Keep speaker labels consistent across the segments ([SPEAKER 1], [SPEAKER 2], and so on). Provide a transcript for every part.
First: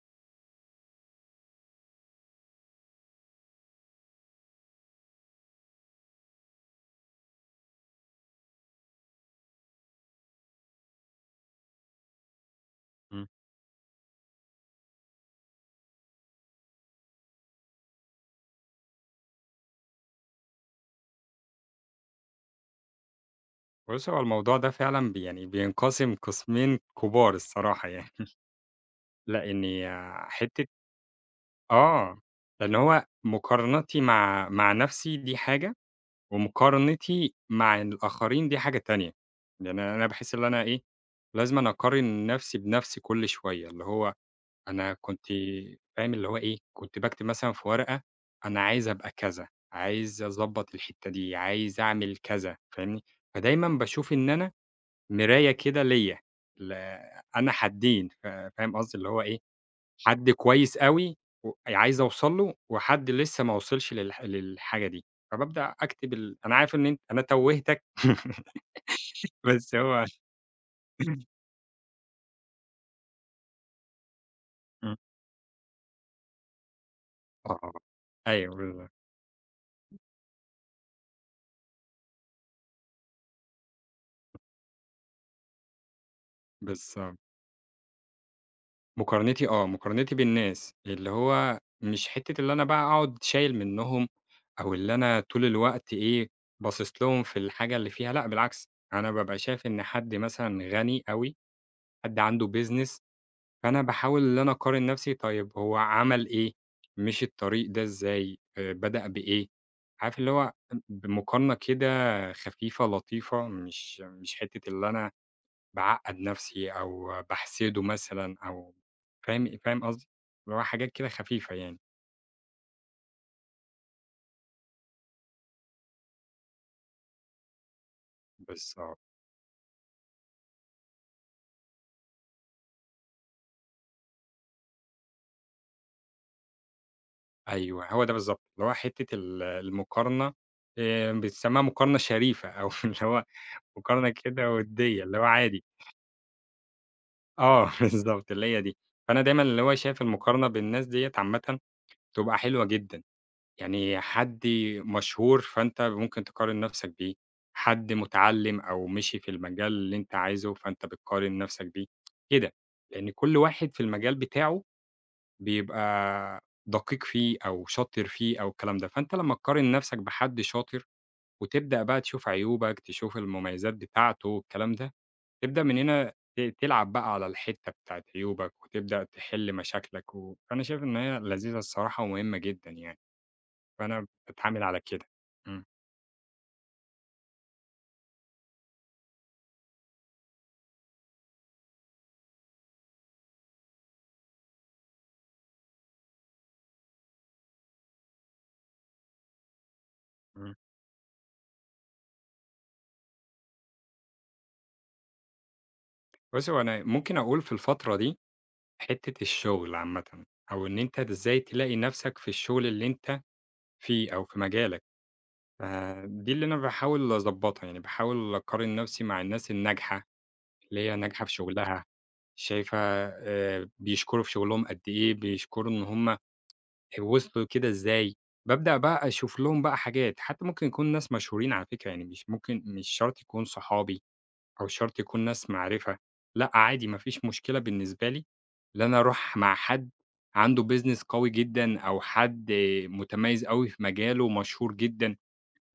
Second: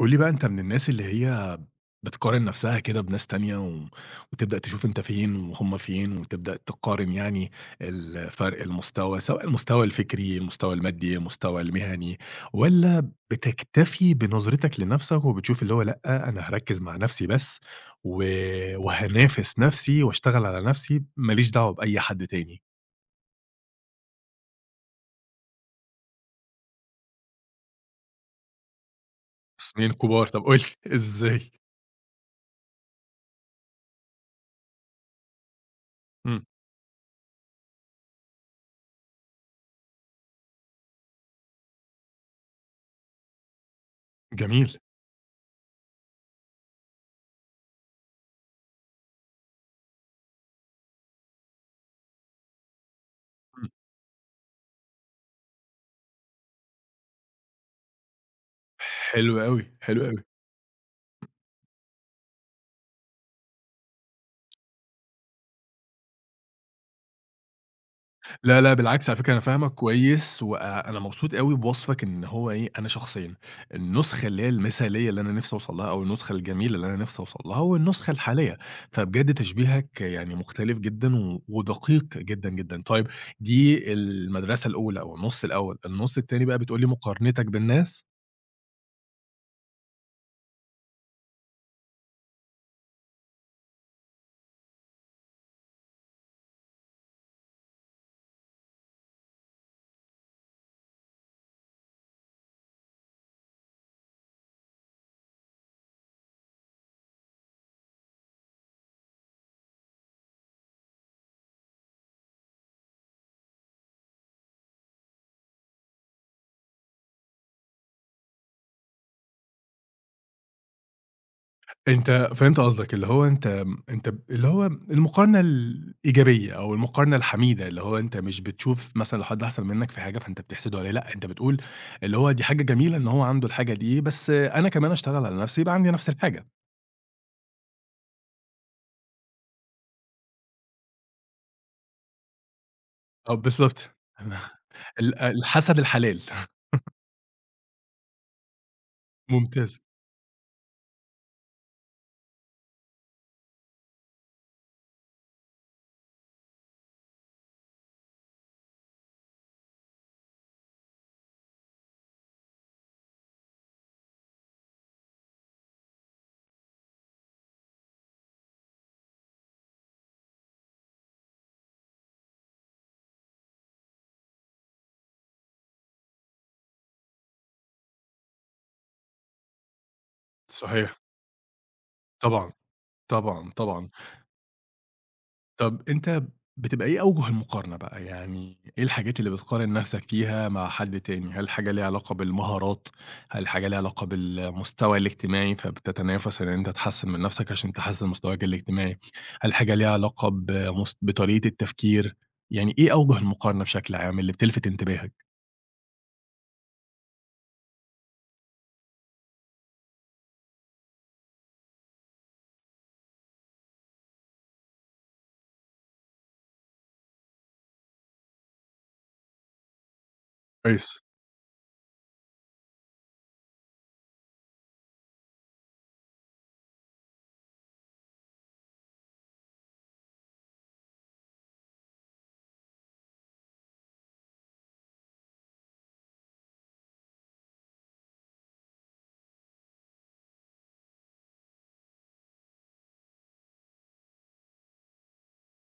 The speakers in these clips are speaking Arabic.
[SPEAKER 1] قُل لي بقى أنت من الناس اللي هي بتقارن نفسها كده بناس تانية وتبدأ تشوف أنت فين وهُم فين، وتبدأ تقارن يعني فرق المستوى، سواء المستوى الفكري، المستوى المادي، المستوى المهني، والّا
[SPEAKER 2] إمم.
[SPEAKER 1] بتكتفي بنظرتك لنفسك وبتشوف اللي هو لأ، أنا هاركّز مع نفسي بس و وهانافس نفسي واشتغل على نفسي، ما ليش دعوة بأي حد تاني؟
[SPEAKER 2] بُصّي، هو الموضوع ده فعلًا يعني بينقسم قسمين كبار الصراحة يعني. لإني
[SPEAKER 1] اسمين كبار، طب قُل
[SPEAKER 2] حتّة
[SPEAKER 1] لي إزاي؟
[SPEAKER 2] آه، لإن هو مقارنتي مع نَفْسي دي حاجة،
[SPEAKER 1] إمم.
[SPEAKER 2] ومقارنتي مع الآخرين دي حاجة تانية. يعني أنا باحس اللي أنا إيه، لازمًا أقارن نَفْسي بنَفْسي كل شوية، اللي هو
[SPEAKER 1] جميل.
[SPEAKER 2] أنا كنت فاهم اللي هو إيه. كنت باكتب مثلًا في ورقة: أنا عايز أبقى كذا، عايز أضبّط الحتّة دي، عايز أعمل كذا، فاهمني؟ فدايمًا
[SPEAKER 1] إمم.
[SPEAKER 2] باشوف إن أنا مراية كده ليّا. ل أنا حدّين، فاهم قصدي، اللي هو
[SPEAKER 1] حلو
[SPEAKER 2] إيه؟
[SPEAKER 1] أوي، حلو أوي.
[SPEAKER 2] حد كويس أوي و عايز أوصل له، وحد لسه ما وصلش للحاجة دي. فبابدأ أكتب ال، أنا عارف إن أنت أنا توّهتك.
[SPEAKER 1] لا، لا، بالعكس على فكرة أنا
[SPEAKER 2] بس
[SPEAKER 1] فاهمك
[SPEAKER 2] هو
[SPEAKER 1] كويس، وأنا مبسوط أوي بوصفك إن هو إيه، أنا شخصيًا النسخة اللي هي
[SPEAKER 2] إمم،
[SPEAKER 1] المثالية اللي أنا نِفْسي أوصل لها أو النسخة الجميلة اللي أنا نِفْسي أوصل لها
[SPEAKER 2] آه،
[SPEAKER 1] والنسخة
[SPEAKER 2] أيوه
[SPEAKER 1] الحالية،
[SPEAKER 2] بالضبط.
[SPEAKER 1] فبجد تشبيهك يعني مختلف جدًا ودقيق جدًا، جدًا. طيب دي المدرسة الأولى أو النُص الأول، النُص التاني بقى بتقول لي
[SPEAKER 2] بالضبط.
[SPEAKER 1] مقارنتك بالناس؟
[SPEAKER 2] مقارنتي آه، مقارنتي بالناس، اللي هو مش حتّة اللي أنا بقى أقعد شايل منّهم، أو اللي أنا طول الوقت إيه، باصص لهم في الحاجة اللي فيها. لأ بالعكس، أنا بابقى شايف إن حد مثلًا غني أوي، حد عنده business، فأنا باحاول إن أنا أقارن نفسي: طيب هو عمل إيه، مشي الطريق ده إزاي، بدأ بإيه. عارف اللي هو بمقارنة كده خفيفة لطيفة، مش حتّة اللي أنا باعقّد نفسي أو باحسده مثلًا أو فاهم قصدي؟ اللي هو حاجات كده خفيفة يعني.
[SPEAKER 1] أنت فهمت قصدك، اللي هو أنت م أنت ب اللي هو المقارنة الإيجابية أو المقارنة الحميدة، اللي هو أنت مش بتشوف
[SPEAKER 2] بالضبط.
[SPEAKER 1] مثلًا لو حد أحسن منّك في حاجة فأنت بتحسده عليه، لأ، أنت بتقول اللي هو دي حاجة جميلة إن هو عنده الحاجة دي، بس أنا كمان أشتغل على نفسي يبقى عندي نفس الحاجة.
[SPEAKER 2] أيوه هو ده بالضبط، اللي هو حتّة ال المقارنة بتسمّيها مقارنة شريفة، أو اللي هو
[SPEAKER 1] آه، بالضبط.
[SPEAKER 2] مقارنة كده وديّة، اللي هو عادي.
[SPEAKER 1] الحسد الحلال.
[SPEAKER 2] آه، بالضبط اللي هي دي. فأنا دايمًا اللي هو
[SPEAKER 1] ممتاز.
[SPEAKER 2] شايف المقارنة بالناس ديّة عامةً بتبقى حلوة جدًا. يعني حد مشهور فأنت ممكن تقارن نَفْسك بيه، حد متعلّم أو مشي في المجال اللي أنت عايزه فأنت بتقارن نَفْسك بيه، كده. لإن كل واحد في المجال بتاعه بيبقى دقيق فيه أو شاطر فيه أو الكلام ده، فأنت لمّا تقارن نَفْسك بحد شاطر وتبدأ بقى تشوف عيوبك، تشوف المميزات بتاعته والكلام ده، تبدأ من هنا تلعب بقى على الحتّة بتاعة عيوبك، وتبدأ تحل مشاكلك. و فأنا شايف إن
[SPEAKER 1] صحيح.
[SPEAKER 2] هي لذيذة الصراحة ومهمة
[SPEAKER 1] طبعًا،
[SPEAKER 2] جدًا يعني.
[SPEAKER 1] طبعًا، طبعًا.
[SPEAKER 2] فأنا باتعامل على كده. إمم،
[SPEAKER 1] طب أنت بتبقى إيه أوجُه المقارنة بقى، يعني إيه الحاجات اللي بتقارن نَفْسك فيها مع حد تاني؟ هل حاجة ليها علاقة بالمهارات، هل حاجة ليها علاقة بالمستوى الاجتماعي فبتتنافس إن أنت تحسّن من نَفْسك عشان تحسّن مستواك الاجتماعي، هل حاجة ليها علاقة
[SPEAKER 2] إمم.
[SPEAKER 1] بطريقة التفكير، يعني إيه أوجُه المقارنة بشكل عام اللي بتلفت انتباهك؟
[SPEAKER 2] بُصّي، هو أنا ممكن أقول في الفترة دي حتّة الشغل عامةً، أو إن أنت إزاي تلاقي نَفْسك في الشغل اللي أنت فيه أو في مجالك. فدي اللي أنا باحاول أضبّطها. يعني باحاول أقارن نَفْسي مع الناس الناجحة، اللي هي
[SPEAKER 1] كويس،
[SPEAKER 2] ناجحة في شغلها. شايفة بيشكروا في شغلهم قد إيه، بيشكروا إن هُم وصلوا كده إزاي. بابدأ بقى أشوف لهم بقى حاجات. حتى ممكن يكون ناس مشهورين على فكرة، يعني مش شرط يكون صحابي أو شرط يكون ناس معرفة. لأ عادي، ما فيش مشكلة بالنسبة لي إن أنا أروح مع حد عنده business قوي جدًا، أو حد متميز أوي في مجاله، مشهور جدًا.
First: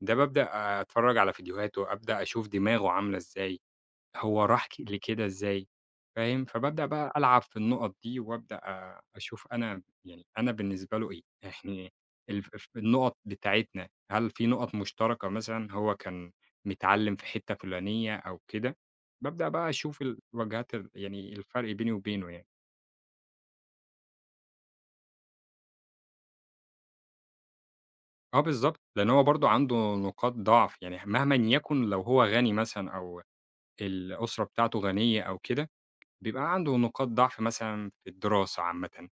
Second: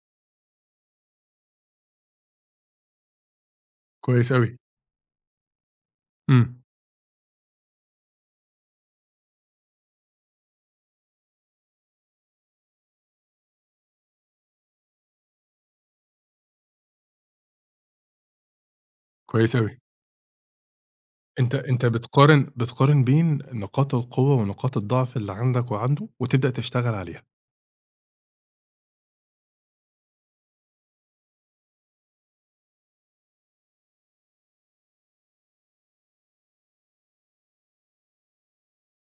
[SPEAKER 2] ده بابدأ أتفرّج على فيديوهاته، أبدأ أشوف دماغه عاملة إزاي،
[SPEAKER 1] كويس
[SPEAKER 2] هو
[SPEAKER 1] أوي،
[SPEAKER 2] راح لكده إزاي. فاهم؟
[SPEAKER 1] إمم،
[SPEAKER 2] فبابدأ بقى ألعب في النُقَط دي، وأبدأ أشوف أنا يعني أنا بالنسبة له إيه. يعني الف ف النُقَط بتاعتنا، هل في نُقَط مشتركة مثلًا؟ هو كان متعلِّم في حتّة فلانية أو كده. بابدأ
[SPEAKER 1] كويس
[SPEAKER 2] بقى
[SPEAKER 1] أوي.
[SPEAKER 2] أشوف الوجهات ال يعني
[SPEAKER 1] أنت
[SPEAKER 2] الفرق
[SPEAKER 1] أنت
[SPEAKER 2] بيني وبينه
[SPEAKER 1] بتقارن
[SPEAKER 2] يعني.
[SPEAKER 1] بتقارن بين نقاط القوة ونقاط الضعف اللي عندك وعنده وتبدأ تشتغل عليها،
[SPEAKER 2] آه بالضبط. لإن هو برضه عنده نقاط ضعف. يعني مهمًا يكن، لو هو غني مثلًا أو الأسرة بتاعته غنية أو كده، بيبقى عنده نقاط ضعف مثلًا في الدراسة عامةً.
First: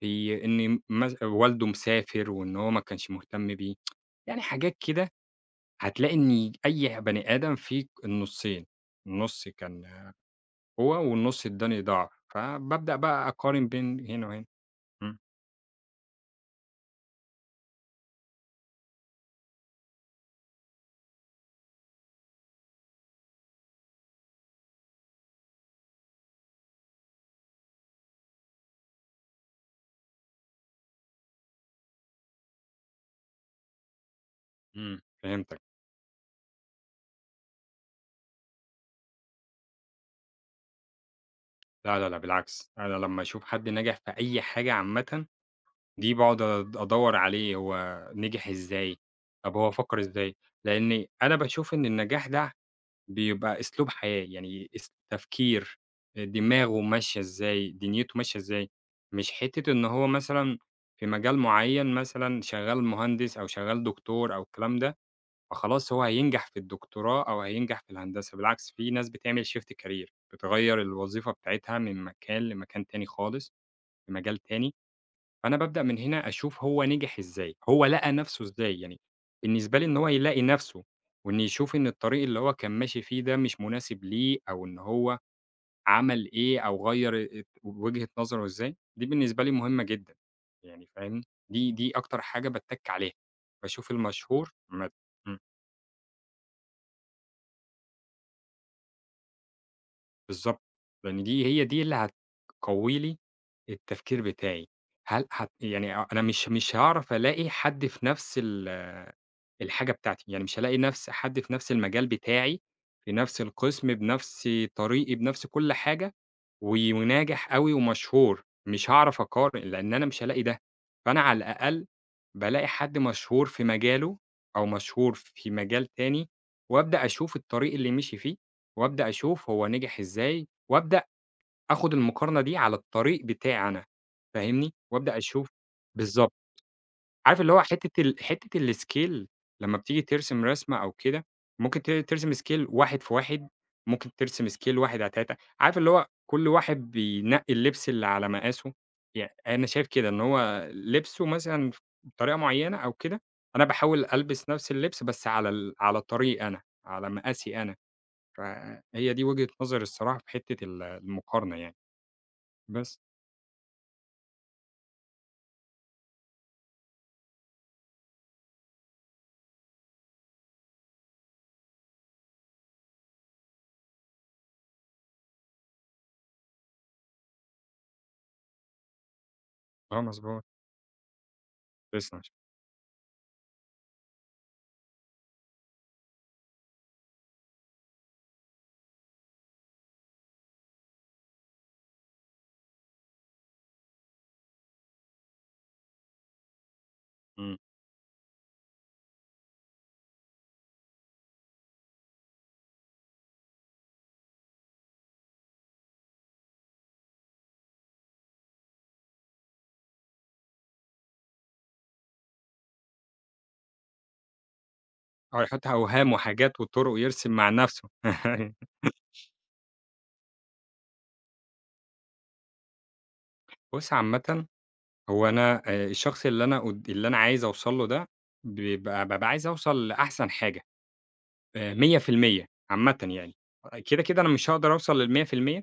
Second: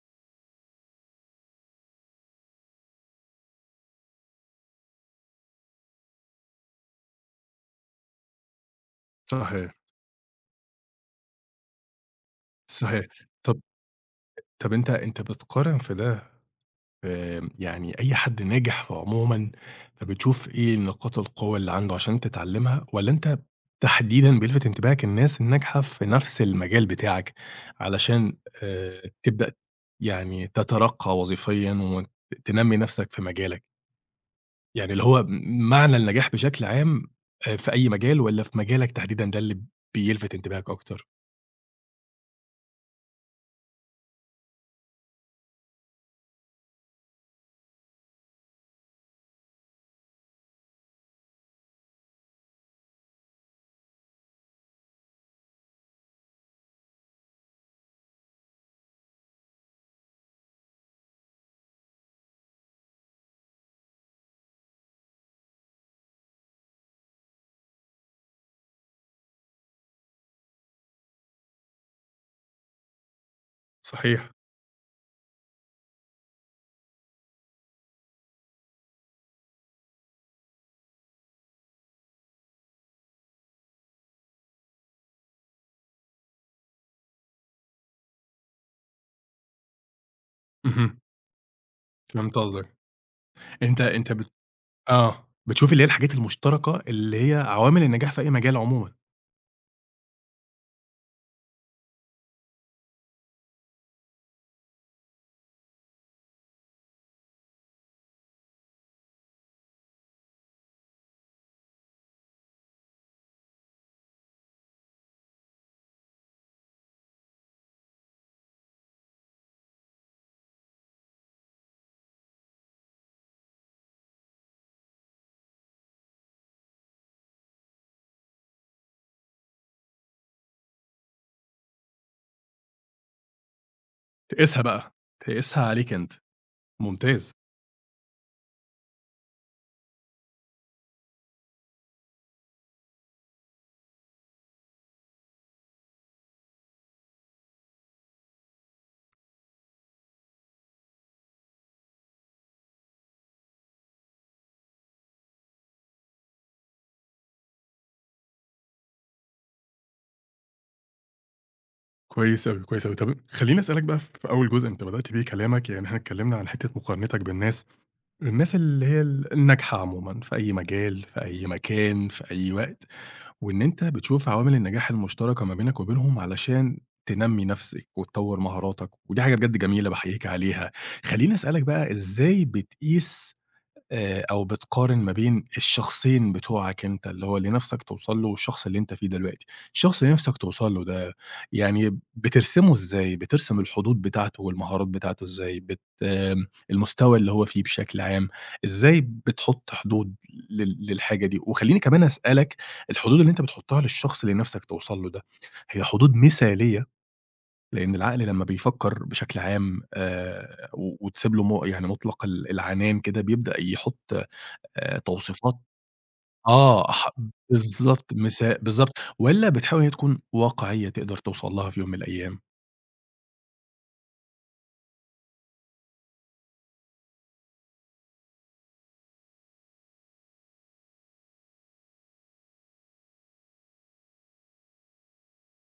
[SPEAKER 2] في إن والده مسافر وإن هو ما كانش مهتم بيه. يعني حاجات كده، هتلاقي إن أي بني آدم فيه النُصّين: النُص
[SPEAKER 1] صح
[SPEAKER 2] كان هو والنُص التاني ضاع. فبابدأ
[SPEAKER 1] صحيح.
[SPEAKER 2] بقى
[SPEAKER 1] طب
[SPEAKER 2] أقارن بين هنا وهنا.
[SPEAKER 1] طب أنت
[SPEAKER 2] إمم،
[SPEAKER 1] أنت بتقارن في ده يعني أي حد ناجح في عمومًا، فبتشوف إيه نقاط القوة اللي عنده عشان تتعلّمها، والّا أنت تحديدًا بيلفت انتباهك الناس الناجحة في نفس المجال بتاعك، علشان تبدأ يعني تترقّى وظيفيًا تنمّي نفسك في مجالك؟ يعني
[SPEAKER 2] إمم،
[SPEAKER 1] اللي هو
[SPEAKER 2] فهمتك.
[SPEAKER 1] معنى النجاح بشكل عام في أي مجال والّا في مجالك تحديدًا ده اللي بيلفت انتباهك أكتر؟
[SPEAKER 2] لا، لا، لا بالعكس. أنا لمّا أشوف حد ناجح في أي حاجة عامةً، دي باقعد أدوّر عليه هو نجح إزاي، طب هو فكّر إزاي. لإن أنا باشوف إن النجاح ده بيبقى أسلوب حياة، يعني تفكير، دماغه ماشية إزاي، دنيته ماشية إزاي. مش حتّة إن هو مثلًا في مجال معيّن مثلًا شغّال مهندس أو شغّال دكتور أو الكلام ده، فخلاص هو هينجح في الدكتوراه أو هينجح في الهندسة. بالعكس، في ناس بتعمل shift career، بتغيّر الوظيفة بتاعتها من مكان لمكان تاني خالص، في
[SPEAKER 1] صحيح.
[SPEAKER 2] مجال تاني. فأنا بابدأ من هنا أشوف هو نجح إزاي، هو لقى نَفْسه إزاي. يعني بالنسبة لي إن هو يلاقي نَفْسه، وإنه يشوف إن الطريق اللي هو كان ماشي فيه ده مش مناسب ليه، أو إن هو عمل إيه أو غيّر وجهة نظره إزاي. دي بالنسبة لي مهمة جدًا. يعني
[SPEAKER 1] اهم.
[SPEAKER 2] فاهمني؟ دي أكتر
[SPEAKER 1] فهمت
[SPEAKER 2] حاجة
[SPEAKER 1] قصدك.
[SPEAKER 2] باتّك عليها.
[SPEAKER 1] أنت
[SPEAKER 2] باشوف
[SPEAKER 1] أنت بت
[SPEAKER 2] المشهور
[SPEAKER 1] آه، بتشوفي اللي هي الحاجات المشتركة، اللي هي عوامل النجاح في أي مجال عمومًا،
[SPEAKER 2] بالضبط. لإن دي هي دي اللي هتقوّي لي التفكير بتاعي. هل هت يعني أنا مش هاعرف ألاقي حد في نفس الحاجة بتاعتي. يعني مش هالاقي نفس حد في نفس المجال بتاعي، في نفس القسم، بنفس طريقي، بنفس كل حاجة، و وناجح أوي ومشهور. مش هاعرف أقارن، لإن أنا مش هالاقي ده. فأنا على الأقل بالاقي حد مشهور في مجاله أو مشهور في مجال تاني، وأبدأ أشوف الطريق اللي مشي فيه. وأبدأ أشوف هو نجح إزاي، وأبدأ آخد المقارنة دي على الطريق بتاعي أنا.
[SPEAKER 1] تقيسها
[SPEAKER 2] فاهمني؟
[SPEAKER 1] بقى،
[SPEAKER 2] وأبدأ أشوف
[SPEAKER 1] تقيسها عليك أنت،
[SPEAKER 2] بالضبط.
[SPEAKER 1] ممتاز،
[SPEAKER 2] عارف اللي هو حتة الscale لمّا بتيجي ترسم رسمة أو كده، ممكن ترسم scale 1 في 1، ممكن ترسم scale 1 على 3. عارف اللي هو كل واحد بينقي اللبس اللي على مقاسه. أنا شايف كده إن هو لبسه مثلًا بطريقة معينة أو كده، أنا باحاول ألبس نفس اللبس بس على طريقي أنا، على مقاسي أنا. فهي دي وجهة نظري الصراحة في حتّة ال المقارنة يعني،
[SPEAKER 1] كويس أوي، كويس أوي.
[SPEAKER 2] بس.
[SPEAKER 1] طب خلّيني أسألك بقى في أول جزء أنت بدأت بيه كلامك، يعني إحنا اتكلمنا عن حتة مقارنتك بالناس، الناس اللي هي الناجحة عمومًا في أي مجال، في أي مكان، في أي وقت، وإن أنت بتشوف عوامل النجاح المشتركة ما بينك وبينهم علشان تنمّي نفسِك وتطوّر مهاراتك، ودي حاجة بجد جميلة
[SPEAKER 2] آه
[SPEAKER 1] باحييك
[SPEAKER 2] مضبوط.
[SPEAKER 1] عليها. خلّيني أسألك بقى
[SPEAKER 2] تسلم.
[SPEAKER 1] إزاي بتقيس أو بتقارن ما بين الشخصين بتوعك أنت، اللي هو اللي نفسك توصل له والشخص اللي أنت فيه دلوقتي. الشخص اللي نفسك توصل له ده يعني بترسمه إزاي؟ بترسم الحدود بتاعته والمهارات بتاعته إزاي؟ بت آم، المستوى اللي هو
[SPEAKER 2] إمم.
[SPEAKER 1] فيه بشكل عام، إزاي بتحط حدود للحاجة دي؟ وخلّيني كمان أسألك، الحدود اللي أنت بتحطها للشخص اللي نفسك توصل له ده، هي حدود مثالية؟ لإن العقل لمّا بيفكر بشكل عام وتسيب له يعني مطلق العنان كده، بيبدأ يحط
[SPEAKER 2] آه،
[SPEAKER 1] توصيفات
[SPEAKER 2] حتى أوهام وحاجات
[SPEAKER 1] آه،
[SPEAKER 2] وطُرق يرسم مع نَفْسه.
[SPEAKER 1] بالضبط بالضبط، والّا بتحاول إن هي تكون واقعية تقدر توصل لها في يوم من الأيام؟
[SPEAKER 2] بُص عامةً، هو أنا الشخص اللي أنا قد اللي أنا عايز أوصل له ده، بابقى عايز أوصل لأحسن حاجة، 100% عامةً يعني. كده، كده أنا مش هاقدر أوصل لل100%.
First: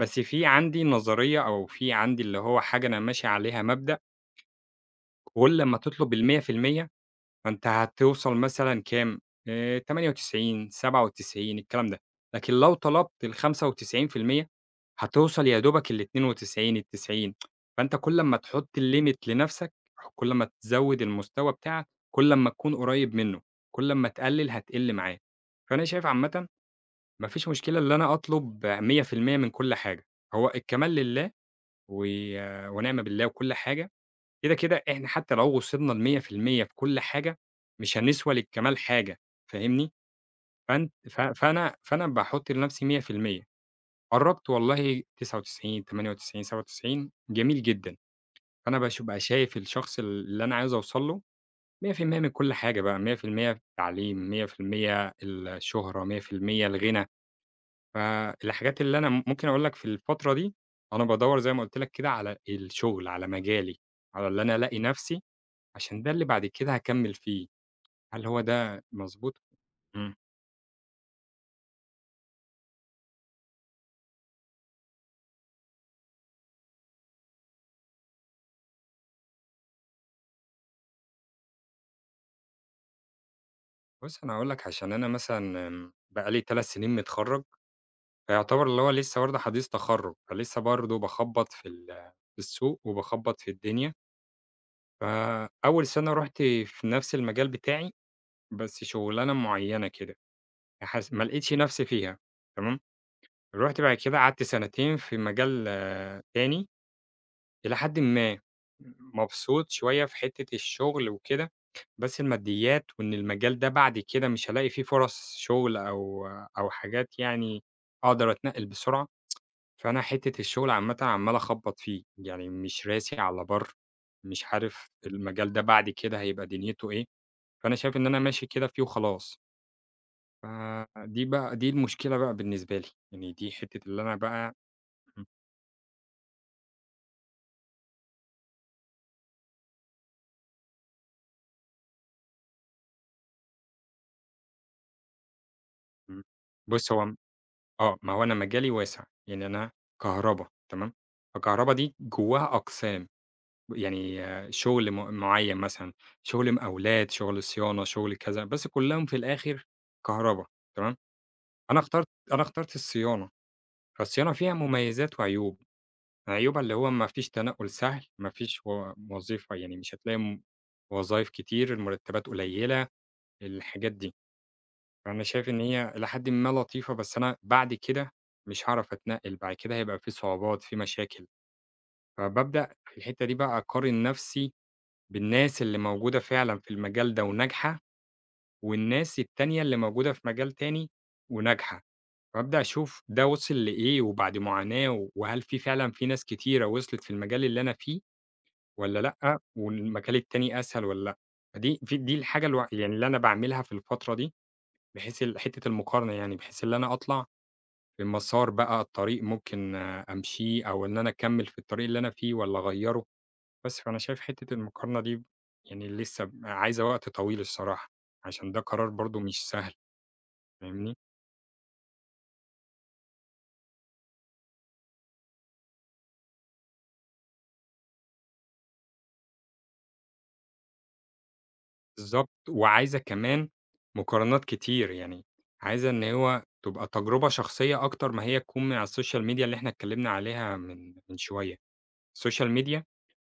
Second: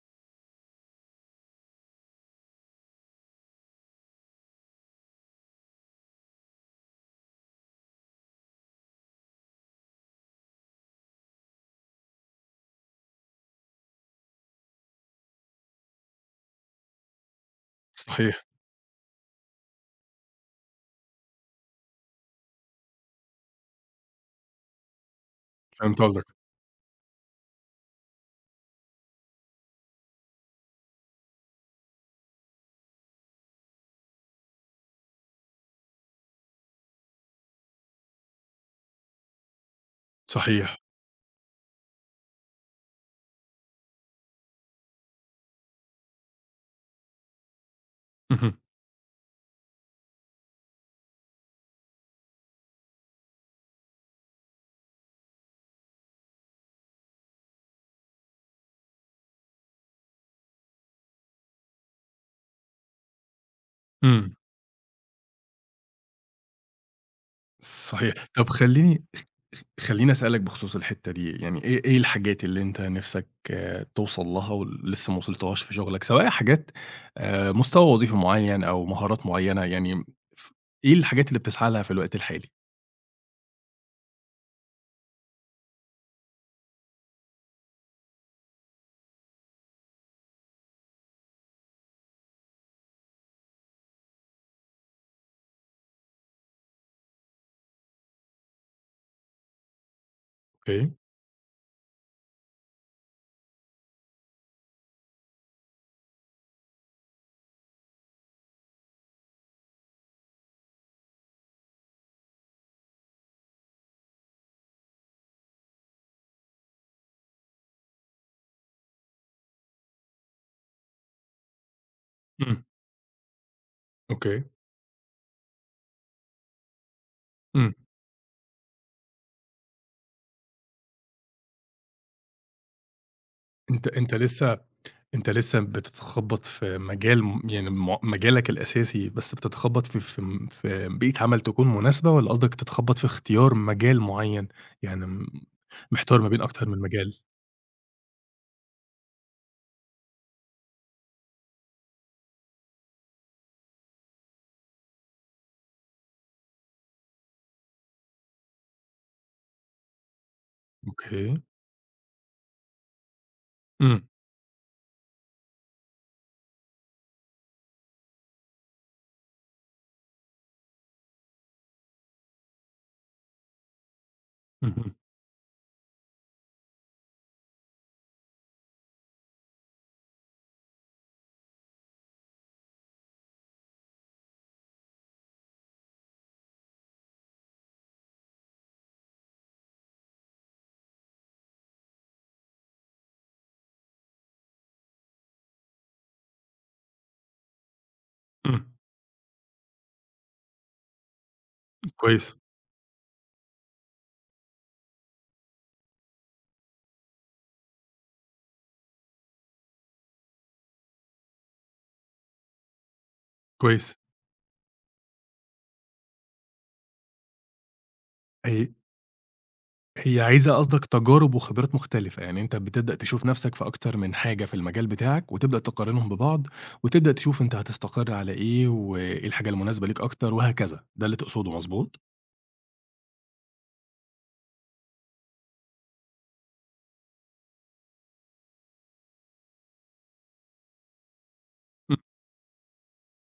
[SPEAKER 2] بس في عندي نظرية، أو في عندي اللي هو حاجة أنا ماشي عليها مبدأ: كُلّ ما تطلب ال100% فأنت هتوصل مثلًا كام، 98، 97 الكلام ده. لكن لو طلبت ال95% هتوصل يا دوبك ال92، ال90. فأنت كل أمّا
[SPEAKER 1] صحيح،
[SPEAKER 2] تحط الlimit لنفسك، كل أمّا تزوّد المستوى بتاعك، كل أمّا تكون قريب منه، كل أمّا تقلل هتقل معاه. فأنا
[SPEAKER 1] فهمت
[SPEAKER 2] شايف
[SPEAKER 1] قصدك،
[SPEAKER 2] عامةً ما فيش مشكلة اللي أنا أطلب 100% من كل حاجة، هو الكمال لله، و ونعم بالله وكل حاجة. كده، كده إحنا حتى لو وصلنا ل100% في المية في كل حاجة، مش هنسوى للكمال حاجة، فاهمني؟
[SPEAKER 1] صحيح،
[SPEAKER 2] فأنت ف فأنا فأنا باحط لنفسي 100%، قرّبت والله 99، 98، 97 جميل جدًا.
[SPEAKER 1] اهم،
[SPEAKER 2] فأنا باش بابقى شايف الشخص اللي أنا عايز أوصل له 100% من كل حاجة بقى، 100% في المية في التعليم، 100% الشهرة، 100% الغنى. فالحاجات اللي أنا ممكن أقول لك في الفترة دي، أنا بادوّر زي ما قُلت لك كده على الشغل، على مجالي، على
[SPEAKER 1] إمم،
[SPEAKER 2] اللي أنا ألاقي نفسي، عشان ده اللي بعد كده هاكمّل فيه.
[SPEAKER 1] صحيح.
[SPEAKER 2] هل هو
[SPEAKER 1] طب
[SPEAKER 2] ده
[SPEAKER 1] خلّيني
[SPEAKER 2] مضبوط؟
[SPEAKER 1] خ خلّيني
[SPEAKER 2] إمم.
[SPEAKER 1] أسألك بخصوص الحتّة دي، يعني إيه الحاجات اللي أنت نِفْسك توصل لها ولسه ما وصلتهاش في شغلك، سواء حاجات مستوى وظيفي معيّن أو مهارات معيّنة، يعني ف إيه الحاجات اللي بتسعى لها في الوقت الحالي؟
[SPEAKER 2] بُص أنا هاقول لك: عشان أنا مثلًا بقى لي 3 سنين متخرّج، فيعتبر اللي هو لسه برضه حديث تخرّج، فلسه برضه باخبّط في في السوق وباخبّط في الدنيا. فأول سنة رُحت في نفس المجال بتاعي، بس شغلانة معيّنة كده،
[SPEAKER 1] أوكي،
[SPEAKER 2] ما لقيتش نفسي فيها. تمام. رُحت بعد كده قعدت 2 سنين في مجال آه، تاني إلى حدٍ ما، مبسوط شوية في حتّة الشغل وكده. بس الماديات وإن المجال ده بعد كده مش هالاقي فيه فرص شغل أو أو حاجات يعني أقدر أتنقّل بسرعة، فأنا حتّة الشغل عامةً عمّال أخبّط فيه، يعني
[SPEAKER 1] إمم،
[SPEAKER 2] مش راسي على بَر. مش
[SPEAKER 1] أوكي،
[SPEAKER 2] عارف المجال ده بعد كده هيبقى دنيته إيه.
[SPEAKER 1] إمم.
[SPEAKER 2] فأنا شايف إن أنا ماشي كده فيه وخلاص. فدي بقى دي المشكلة بقى بالنسبة لي. يعني دي حتّة
[SPEAKER 1] أنت
[SPEAKER 2] اللي
[SPEAKER 1] أنت
[SPEAKER 2] أنا بقى
[SPEAKER 1] لسه
[SPEAKER 2] إمم،
[SPEAKER 1] أنت لسه بتتخبّط في مجال يعني مجالك الأساسي، بس بتتخبّط في بيئة عمل تكون مناسبة، والّا قصدك تتخبّط في اختيار مجال معيّن؟ يعني محتار
[SPEAKER 2] إمم.
[SPEAKER 1] ما بين أكتر من
[SPEAKER 2] بُص هو
[SPEAKER 1] مجال.
[SPEAKER 2] آه، ما هو أنا مجالي واسع. يعني أنا كهربا تمام. فكهربا دي جواها أقسام، يعني آه، شغل معين مثلًا، شغل مقاولات، شغل صيانة، شغل كذا، بس كلّهم في الآخر كهربا تمام.
[SPEAKER 1] أوكي.
[SPEAKER 2] أنا اخترت أنا اخترت الصيانة.
[SPEAKER 1] إمم.
[SPEAKER 2] فالصيانة فيها مميزات وعيوب. عيوبها اللي هو ما فيش تنقل سهل، ما فيش وظيفة، يعني مش هتلاقي وظايف كتير، المرتبات قليلة، الحاجات دي.
[SPEAKER 1] اهم.
[SPEAKER 2] أنا شايف إن هي إلى حدٍ ما لطيفة، بس أنا بعد كده مش هاعرف أتنقّل، بعد كده هيبقى في صعوبات، في مشاكل. فبابدأ في الحتّة دي بقى أقارن نَفْسي بالناس اللي موجودة فعلًا في المجال ده وناجحة، والناس التانية اللي موجودة في مجال تاني وناجحة. فابدأ أشوف ده وصل لإيه وبعد معاناة، وهل في فعلًا في ناس كتيرة وصلت في المجال اللي أنا فيه
[SPEAKER 1] إمم.
[SPEAKER 2] والّا لأ، والمجال التاني أسهل والّا لأ. فدي في دي
[SPEAKER 1] كويس،
[SPEAKER 2] الحاجة يعني اللي أنا باعملها في الفترة دي. بحيث ال حتّة المقارنة يعني، بحيث اللي أنا أطلع المسار بقى، الطريق ممكن آه، أمشيه، أو إن أنا أكمّل في الطريق اللي أنا فيه والّا أغيّره. بس
[SPEAKER 1] كويس.
[SPEAKER 2] فأنا شايف حتّة المقارنة دي يعني لسه عايزة وقت طويل الصراحة، عشان ده
[SPEAKER 1] أي
[SPEAKER 2] قرار برضه مش سهل،
[SPEAKER 1] هي عايزة قصدك
[SPEAKER 2] فاهمني؟
[SPEAKER 1] تجارب وخبرات مختلفة، يعني أنت بتبدأ تشوف نَفْسك في أكتر من حاجة في المجال بتاعك، وتبدأ تقارنهم ببعض، وتبدأ تشوف أنت هتستقر على إيه، وإيه الحاجة المناسبة ليك أكتر وهكذا، ده اللي تقصده مضبوط؟
[SPEAKER 2] بالضبط. وعايزة كمان مقارنات كتير. يعني عايزة إن هو تبقى تجربة شخصية أكتر ما هي تكون من على الSocial media اللي إحنا اتكلّمنا عليها من شوية. الSocial media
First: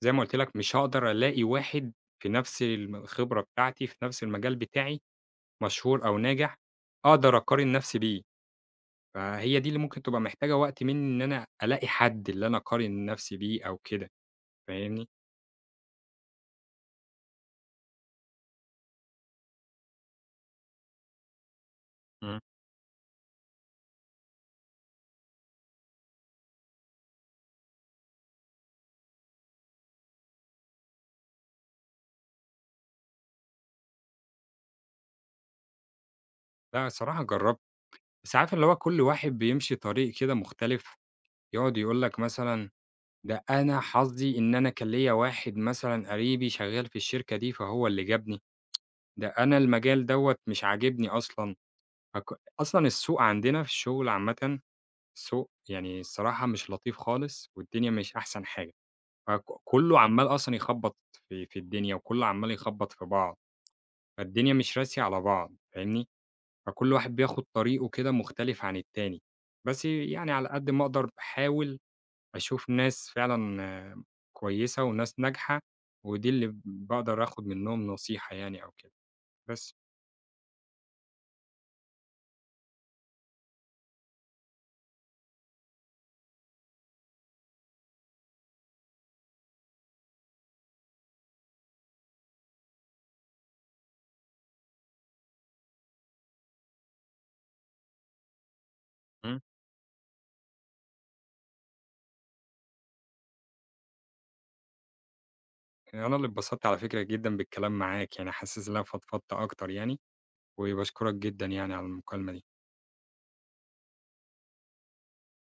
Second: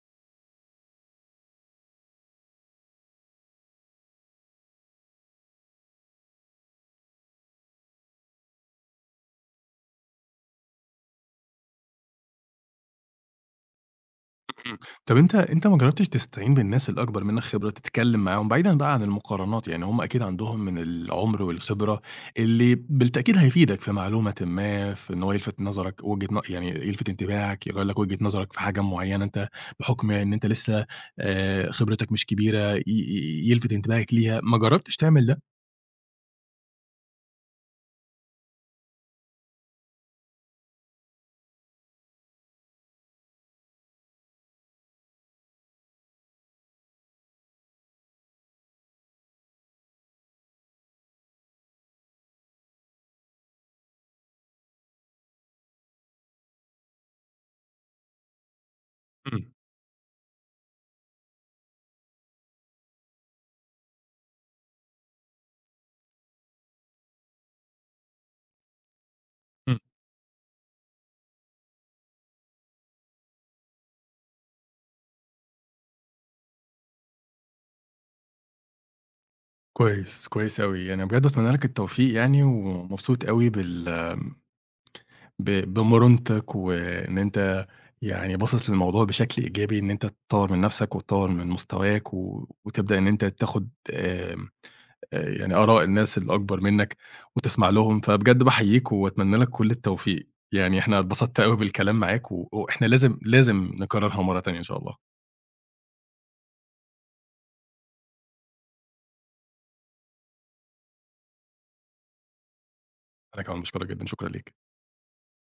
[SPEAKER 2] زي ما قُلت لك مش هاقدر ألاقي واحد في نفس الخبرة بتاعتي، في نفس المجال بتاعي، مشهور أو ناجح، أقدر أقارن نفسي بيه. فهي دي اللي ممكن تبقى محتاجة وقت منّي إن أنا ألاقي حد اللي أنا أقارن نفسي بيه أو كده،
[SPEAKER 1] إمم.
[SPEAKER 2] فاهمني؟
[SPEAKER 1] طب أنت ما جرّبتش تستعين بالناس الأكبر منّك خبرة، تتكلّم معاهم بعيدًا بقى عن المقارنات، يعني هم أكيد عندهم من العُمر والخبرة
[SPEAKER 2] إمم.
[SPEAKER 1] اللي بالتأكيد هيفيدك في معلومةٍ ما، في إن هو يلفت نظرك وجهة ن يعني يلفت انتباهك، يغيّر لك وجهة نظرك في حاجة معيّنة أنت بحُكم إن أنت لسه خبرتك مش كبيرة، ي ي يلفت انتباهك ليها، ما جرّبتش تعمل ده؟
[SPEAKER 2] لأ الصراحة جرّبت. بس عارف اللي هو كل واحد بيمشي طريق كده مختلف. يقعد يقول لك مثلًا: ده أنا حظي إن أنا كان ليّا واحد مثلًا قريبي شغّال في الشركة دي فهو اللي جابني، ده أنا المجال دوّة مش عاجبني أصلًا. فك أصلًا السوق عندنا في الشغل عامةً، السوق يعني الصراحة مش لطيف خالص والدنيا مش أحسن حاجة.
[SPEAKER 1] إمم،
[SPEAKER 2] كُلّه عمّال أصلًا يخبّط في الدنيا، وكُلّه عمّال يخبّط في بعض. فالدنيا مش راسية على بعض، فاهمني؟ فكل واحد بياخد طريقه كده مختلف عن التاني.
[SPEAKER 1] إمم.
[SPEAKER 2] بس يعني على قد ما أقدر باحاول أشوف ناس فعلًا آه، كويسة وناس ناجحة، ودي اللي باقدر آخد منّهم نصيحة يعني أو كده، بس.
[SPEAKER 1] كويس، كويس أوي. يعني بجد أتمنى لك التوفيق يعني ومبسوط أوي بال ب بمرونتك، وإن أنت يعني باصص للموضوع بشكل إيجابي، إن أنت تطوّر من نفسك وتطوّر من مستواك، وتبدأ إن أنت تاخد يعني آراء الناس الأكبر منك وتسمع لهم، فبجد باحييك وأتمنى
[SPEAKER 2] إمم.
[SPEAKER 1] لك كل التوفيق، يعني إحنا اتبسطت أوي بالكلام معاك، وإحنا لازم، لازم نكررها مرة تانية إن شاء الله.
[SPEAKER 2] أنا اللي اتبسطت على فكرة جدًا بالكلام معاك، يعني حاسس إن أنا فضفضت أكتر يعني. وباشكرك جدًا يعني على المكالمة دي.
[SPEAKER 1] أنا كمان باشكرك جدًا، شكرًا ليك.